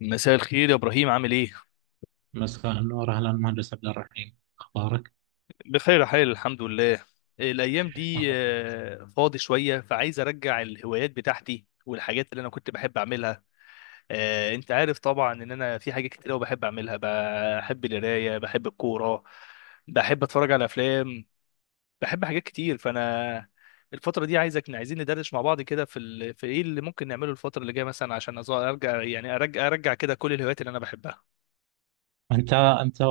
مساء الخير يا ابراهيم، عامل ايه؟ مساء النور، اهلا مهندس عبد الرحيم، اخبارك؟ بخير يا حال، الحمد لله. الايام دي الله يخليك. فاضي شويه، فعايز ارجع الهوايات بتاعتي والحاجات اللي انا كنت بحب اعملها. انت عارف طبعا ان انا في حاجات كتير قوي بحب اعملها، بحب القرايه، بحب الكوره، بحب اتفرج على افلام، بحب حاجات كتير. فانا الفتره دي عايزين ندردش مع بعض كده، في ايه اللي ممكن نعمله الفتره اللي جايه مثلا، عشان ارجع، يعني ارجع كده كل الهوايات اللي انا بحبها. انت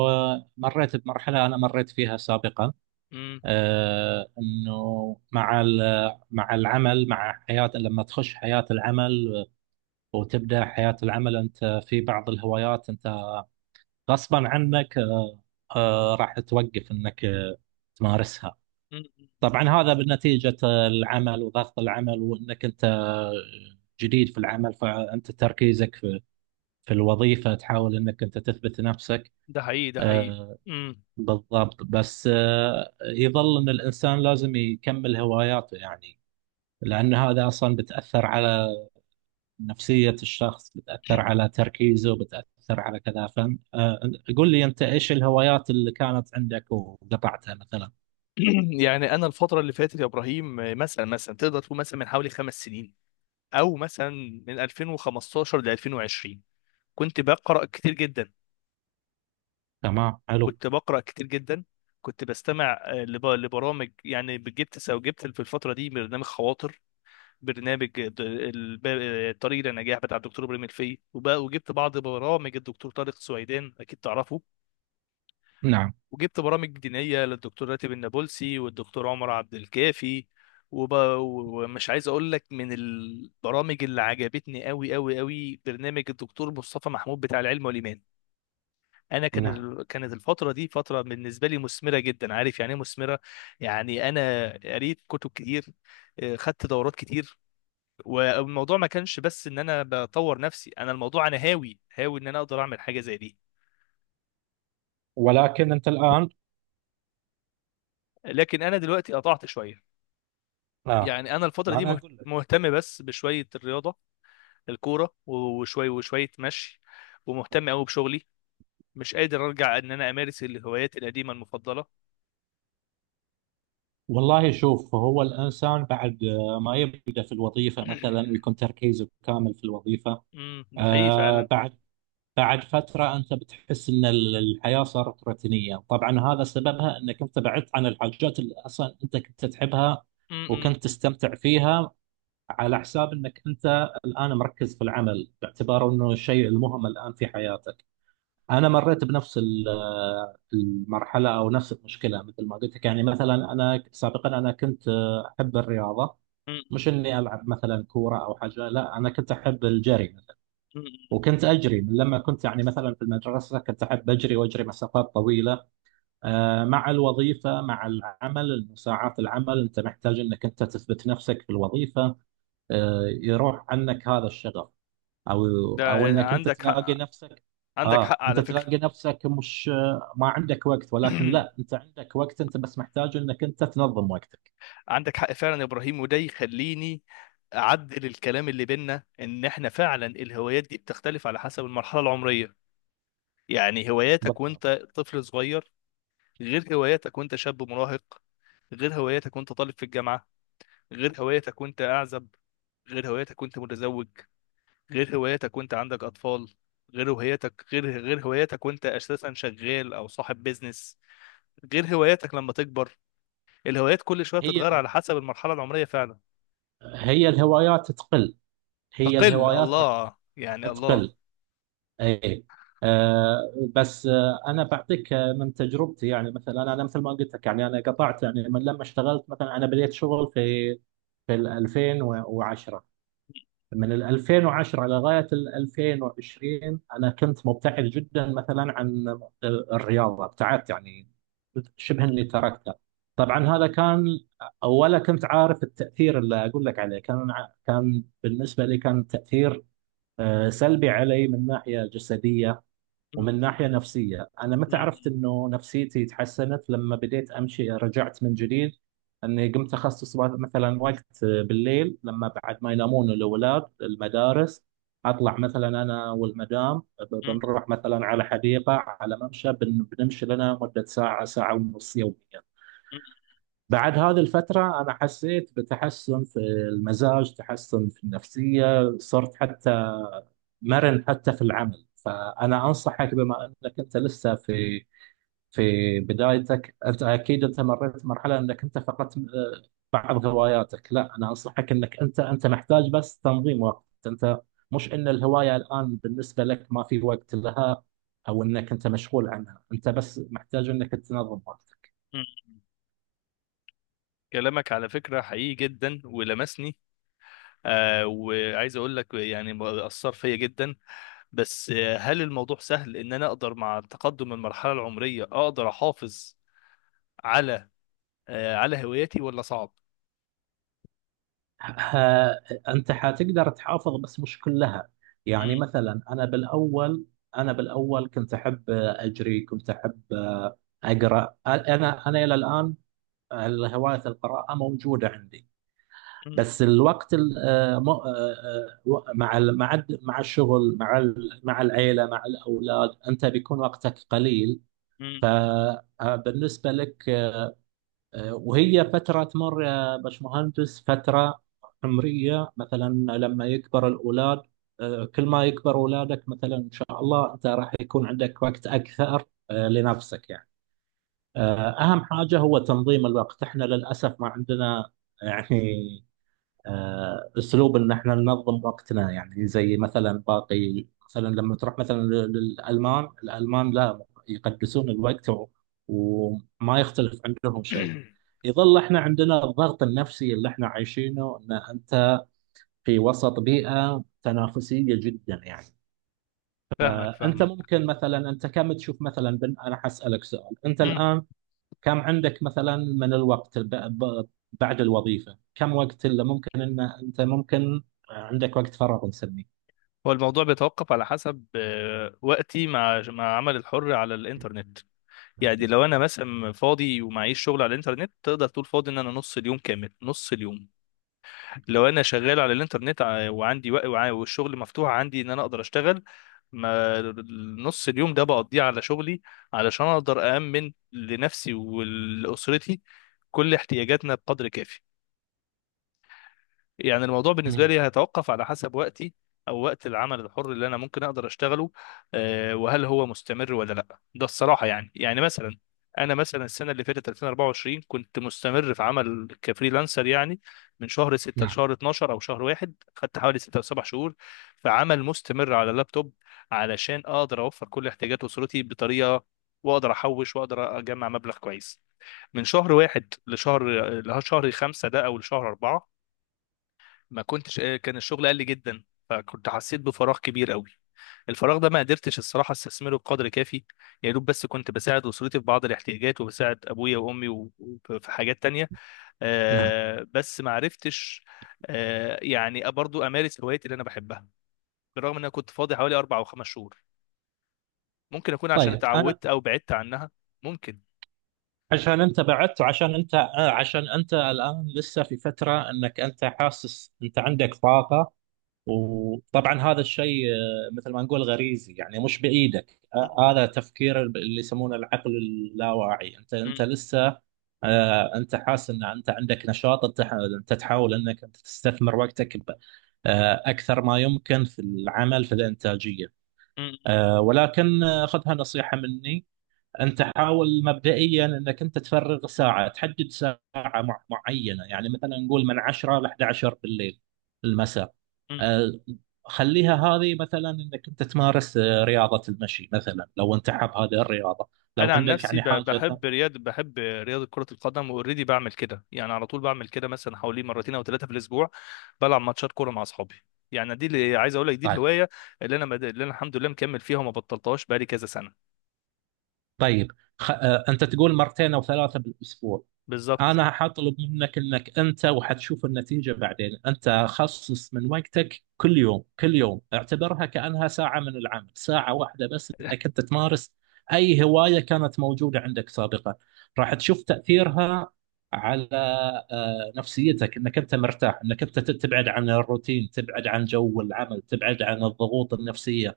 مريت بمرحله انا مريت فيها سابقا. انه مع العمل، مع حياه، لما تخش حياه العمل وتبدا حياه العمل انت في بعض الهوايات، انت غصبا عنك راح توقف انك تمارسها. امم طبعا هذا بنتيجه العمل وضغط العمل، وانك انت جديد في العمل، فانت تركيزك في الوظيفة تحاول انك انت تثبت نفسك. ده حقيقي، ده حقيقي. آه، امم بالضبط. بس يظل ان الانسان لازم يكمل هواياته، يعني لان هذا اصلا بتأثر على نفسية الشخص، بتأثر على تركيزه، بتأثر على كذا. فن قول لي انت ايش الهوايات اللي كانت عندك وقطعتها مثلا؟ يعني انا الفتره اللي فاتت يا ابراهيم، مثلا تقدر تقول مثلا من حوالي خمس سنين، او مثلا من 2015 ل 2020، كنت بقرا كتير جدا، تمام، حلو. كنت بقرا كتير جدا كنت بستمع لبرامج. يعني جبت في الفتره دي برنامج خواطر، برنامج طريق للنجاح بتاع الدكتور ابراهيم الفقي، وجبت بعض برامج الدكتور طارق سويدان، اكيد تعرفه. نعم. وجبت برامج دينية للدكتور راتب النابلسي والدكتور عمر عبد الكافي. ومش عايز اقول لك، من البرامج اللي عجبتني قوي قوي قوي برنامج الدكتور مصطفى محمود بتاع العلم والايمان. انا نعم. كانت الفتره دي فتره بالنسبه لي مثمره جدا، عارف يعني ايه مثمره؟ يعني انا قريت كتب كتير، خدت دورات كتير، والموضوع ما كانش بس ان انا بطور نفسي، انا الموضوع انا هاوي ان انا اقدر اعمل حاجه زي دي. ولكن انت الان؟ لكن انا دلوقتي قطعت شويه. آه. يعني انا الفتره ما دي انا اقول لك. مهتم بس بشويه الرياضه، الكوره، وشويه وشويه مشي، ومهتم قوي بشغلي. مش قادر ارجع ان انا امارس الهوايات القديمه المفضله. والله شوف، هو الإنسان بعد ما يبدأ في الوظيفة مثلا ويكون تركيزه كامل في الوظيفة، ده حقيقي فعلا. آه، بعد بعد فترة أنت بتحس أن الحياة صارت روتينية. طبعا هذا سببها أنك أنت بعدت عن الحاجات اللي أصلا أنت كنت تحبها امم وكنت تستمتع فيها، على حساب أنك أنت الآن مركز في العمل باعتباره أنه الشيء المهم الآن في حياتك. انا مريت بنفس المرحله او نفس المشكله، مثل ما قلت لك. يعني مثلا انا سابقا انا كنت احب الرياضه، امم مش اني العب مثلا كوره او حاجه، لا انا كنت احب الجري مثلا، وكنت اجري من لما كنت يعني مثلا في المدرسه، كنت احب اجري واجري مسافات طويله. مع الوظيفه مع العمل ساعات العمل انت محتاج انك انت تثبت نفسك في الوظيفه. يروح عنك هذا الشغف. او ده انك انت عندك تلاقي حق، نفسك. عندك اه حق انت على فكره. تلاقي نفسك مش ما عندك وقت، ولكن لا، انت عندك وقت، انت بس محتاج انك انت تنظم وقتك. عندك حق فعلا يا ابراهيم، وده يخليني اعدل الكلام اللي بينا، ان احنا فعلا الهوايات دي بتختلف على حسب المرحله العمريه. يعني هواياتك بالضبط. وانت طفل صغير، غير هواياتك وانت شاب مراهق، غير هواياتك وانت طالب في الجامعة، غير هواياتك وانت أعزب، غير هواياتك وانت متزوج، غير هواياتك وانت عندك أطفال، غير هواياتك، غير هواياتك وانت أساسا شغال أو صاحب بيزنس، غير هواياتك لما تكبر. الهوايات كل شوية بتتغير هي على حسب المرحلة العمرية فعلا. هي الهوايات تقل. هي تقل، الهوايات راح الله راح يعني الله. تقل. اي. آه. بس انا بعطيك من تجربتي. يعني مثلا أنا مثل ما قلت لك، يعني انا قطعت يعني من لما اشتغلت، مثلا انا بديت شغل في في ال 2010. من ال 2010 على غاية ال 2020 أنا كنت مبتعد جدا مثلا عن الرياضة. ابتعدت، يعني شبه إني تركتها. طبعا هذا كان، ولا كنت عارف التأثير اللي أقول لك عليه، كان كان بالنسبة لي كان تأثير سلبي علي من ناحية جسدية م- ومن ناحية نفسية. أنا متى عرفت م- إنه نفسيتي تحسنت لما بديت أمشي، رجعت من جديد، أني قمت أخصص مثلا وقت بالليل، لما بعد ما ينامون الأولاد المدارس أطلع مثلا أنا والمدام، م- بنروح مثلا على حديقة على ممشى، بنمشي لنا مدة ساعة ساعة ونص يوميا. م- بعد هذه الفترة أنا حسيت بتحسن في المزاج، تحسن في النفسية، صرت حتى مرن حتى في العمل. فأنا أنصحك بما أنك أنت لسه في في بدايتك، أنت أكيد أنت مريت مرحلة أنك أنت فقدت بعض هواياتك. لا، أنا أنصحك أنك أنت محتاج بس تنظيم وقت. أنت مش أن الهواية الآن بالنسبة لك ما في وقت لها أو أنك أنت مشغول عنها، أنت بس محتاج أنك تنظم وقتك. م- كلامك على فكرة حقيقي جدا ولمسني. وعايز اقول لك يعني اثر فيا جدا. بس هل الموضوع سهل ان انا اقدر مع تقدم المرحله العمريه اقدر احافظ على على هواياتي، ولا صعب؟ ها، انت حتقدر تحافظ بس مش كلها. يعني مم. مثلا انا بالاول كنت احب اجري، كنت احب اقرا. انا الى الان هوايه القراءه موجوده عندي. بس مم. الوقت ال- آه، م- آه، آه، مع ال- مع الد- مع الشغل، مع العيله، مع الاولاد، انت بيكون وقتك قليل. مم. فبالنسبه لك وهي فترة تمر يا باشمهندس، فترة عمرية مثلا. لما يكبر الأولاد، كل ما يكبر أولادك مثلا إن شاء الله، أنت راح يكون عندك وقت أكثر لنفسك. يعني أهم حاجة هو تنظيم الوقت. إحنا للأسف ما عندنا يعني اسلوب ان احنا ننظم وقتنا، يعني زي مثلا باقي، مثلا لما تروح مثلا للالمان، الالمان لا يقدسون الوقت وما يختلف عندهم شيء. يظل احنا عندنا الضغط النفسي اللي احنا عايشينه، ان انت في وسط بيئة تنافسية جدا. يعني فاهمك، انت فاهمك. ممكن مثلا، انت كم تشوف مثلا بن، انا حسألك سؤال، انت مم. الان كم عندك مثلا من الوقت بعد الوظيفة؟ كم وقت اللي ممكن ان انت ممكن عندك وقت فراغ نسميه؟ هو الموضوع بيتوقف على حسب وقتي مع عمل الحر على الانترنت. يعني لو انا مثلا فاضي ومعيش شغل على الانترنت، تقدر تقول فاضي ان انا نص اليوم كامل، نص اليوم لو انا شغال على الانترنت والشغل مفتوح عندي ان انا اقدر اشتغل، ما نص اليوم ده بقضيه على شغلي علشان اقدر أأمن لنفسي ولأسرتي كل احتياجاتنا بقدر كافي. يعني الموضوع بالنسبة مم. لي هيتوقف على حسب وقتي، أو وقت العمل الحر اللي أنا ممكن أقدر أشتغله. وهل هو مستمر ولا لأ؟ ده الصراحة يعني مثلا، أنا مثلا السنة اللي فاتت 2024 كنت مستمر في عمل كفريلانسر، يعني من شهر 6 نعم. لشهر 12، أو شهر واحد خدت حوالي 6 أو 7 شهور في عمل مستمر على اللابتوب، علشان أقدر أوفر كل احتياجات أسرتي بطريقة، وأقدر أحوش وأقدر أجمع مبلغ كويس. من شهر واحد لشهر، خمسة ده أو لشهر أربعة، ما كنتش، كان الشغل قل جدا، فكنت حسيت بفراغ كبير قوي. الفراغ ده ما قدرتش الصراحه استثمره بقدر كافي. يا دوب بس كنت بساعد اسرتي في بعض الاحتياجات وبساعد ابويا وامي، وفي حاجات تانية. نعم. بس ما عرفتش يعني برضو امارس هوايتي اللي انا بحبها، بالرغم ان انا كنت فاضي حوالي اربع او خمس شهور. ممكن اكون عشان طيب انا، اتعودت او بعدت عنها، ممكن. عشان انت بعدت وعشان انت عشان انت الان لسه في فترة، انك انت حاسس انت عندك طاقة. وطبعا هذا الشيء مثل ما نقول غريزي، يعني مش بايدك. هذا تفكير اللي يسمونه العقل اللاواعي. انت لسه انت حاسس ان انت عندك نشاط، انت انت تحاول انك انت تستثمر وقتك اكثر ما يمكن في العمل، في الانتاجيه. ولكن خذها نصيحه مني. انت حاول مبدئيا انك انت تفرغ ساعه، تحدد ساعه معينه، يعني مثلا نقول من 10 ل 11 بالليل المساء. آه، خليها هذه مثلا انك انت تمارس رياضه المشي مثلا، لو انت حاب هذه الرياضه، لو انا عن عندك نفسي يعني حاجه بحب رياضه كره القدم، واوريدي بعمل كده يعني على طول بعمل كده مثلا حوالي مرتين او ثلاثه في الاسبوع، بلعب ماتشات كوره مع اصحابي. يعني دي اللي عايز اقول لك، دي طيب. الهوايه اللي انا الحمد لله مكمل فيها وما بطلتهاش بقالي كذا سنه. طيب. خ... آه، انت تقول مرتين او ثلاثه بالاسبوع. بالظبط. انا حطلب منك انك انت، وحتشوف النتيجه بعدين، انت خصص من وقتك كل يوم، كل يوم اعتبرها كانها ساعه من العمل، ساعه واحده بس، انك انت تمارس اي هوايه كانت موجوده عندك سابقا. راح تشوف تاثيرها على نفسيتك، انك انت مرتاح، انك انت تبعد عن الروتين، تبعد عن جو العمل، تبعد عن الضغوط النفسيه،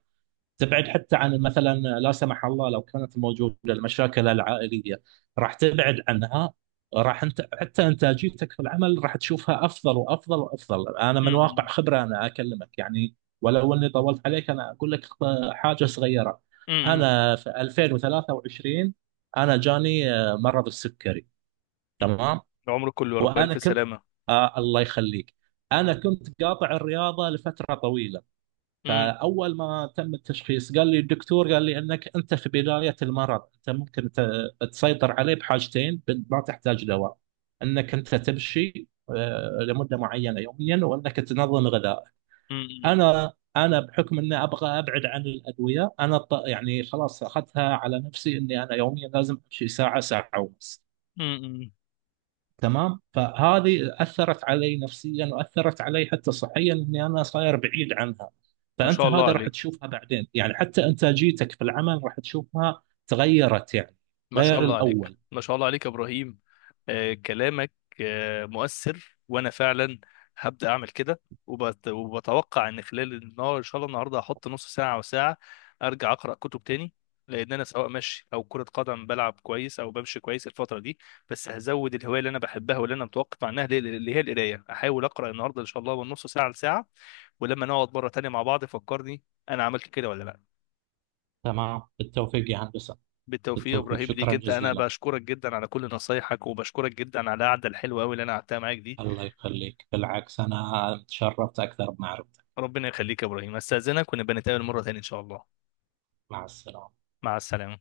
تبعد حتى عن مثلا، لا سمح الله، لو كانت موجوده المشاكل العائليه، راح تبعد عنها. راح انت حتى انتاجيتك في العمل راح تشوفها افضل وافضل وافضل. انا من م- واقع خبره انا اكلمك، يعني ولو اني طولت عليك. انا اقول لك حاجه صغيره. م- م- م. انا في 2023 انا جاني مرض السكري، تمام؟ عمرك كله يا رب، وانا الف كنت، سلامه. آه الله يخليك، انا كنت قاطع الرياضه لفتره طويله. م- فاول ما تم التشخيص قال لي الدكتور، قال لي انك انت في بدايه المرض، انت ممكن تسيطر عليه بحاجتين، ما تحتاج دواء. انك انت تمشي لمده معينه يوميا، وانك تنظم غذائك. م- انا بحكم اني ابغى ابعد عن الادويه، انا يعني خلاص اخذتها على نفسي، اني انا يوميا لازم امشي ساعه ساعه ونص. م- م- م. تمام، فهذه اثرت علي نفسيا واثرت علي حتى صحيا، اني انا صاير بعيد عنها. ما فانت شاء الله هذا راح عليك، تشوفها بعدين، يعني حتى انتاجيتك في العمل راح تشوفها تغيرت يعني، ما شاء غير الله عليك، الاول. ما شاء الله عليك يا ابراهيم. كلامك مؤثر، وانا فعلا هبدا اعمل كده. وبتوقع ان خلال النهار ان شاء الله النهارده هحط نص ساعه او ساعه ارجع اقرا كتب تاني. لان انا سواء مشي او كره قدم بلعب كويس او بمشي كويس الفتره دي، بس هزود الهوايه اللي انا بحبها واللي انا متوقف عنها، اللي هي القرايه. احاول اقرا النهارده ان شاء الله من نص ساعه لساعه. ولما نقعد مره تانيه مع بعض فكرني انا عملت كده ولا لا. تمام، بالتوفيق يا هندسه. بالتوفيق يا بالتوفيق، ابراهيم، ليك شكرا انت، انا جزيلا. بشكرك جدا على كل نصايحك، وبشكرك جدا على القعده الحلوه قوي اللي انا قعدتها معاك دي. الله يخليك، بالعكس انا تشرفت اكثر بمعرفتك. ربنا يخليك يا ابراهيم، استاذنك ونبقى نتقابل مره تانية ان شاء الله. مع السلامه. مع السلامه.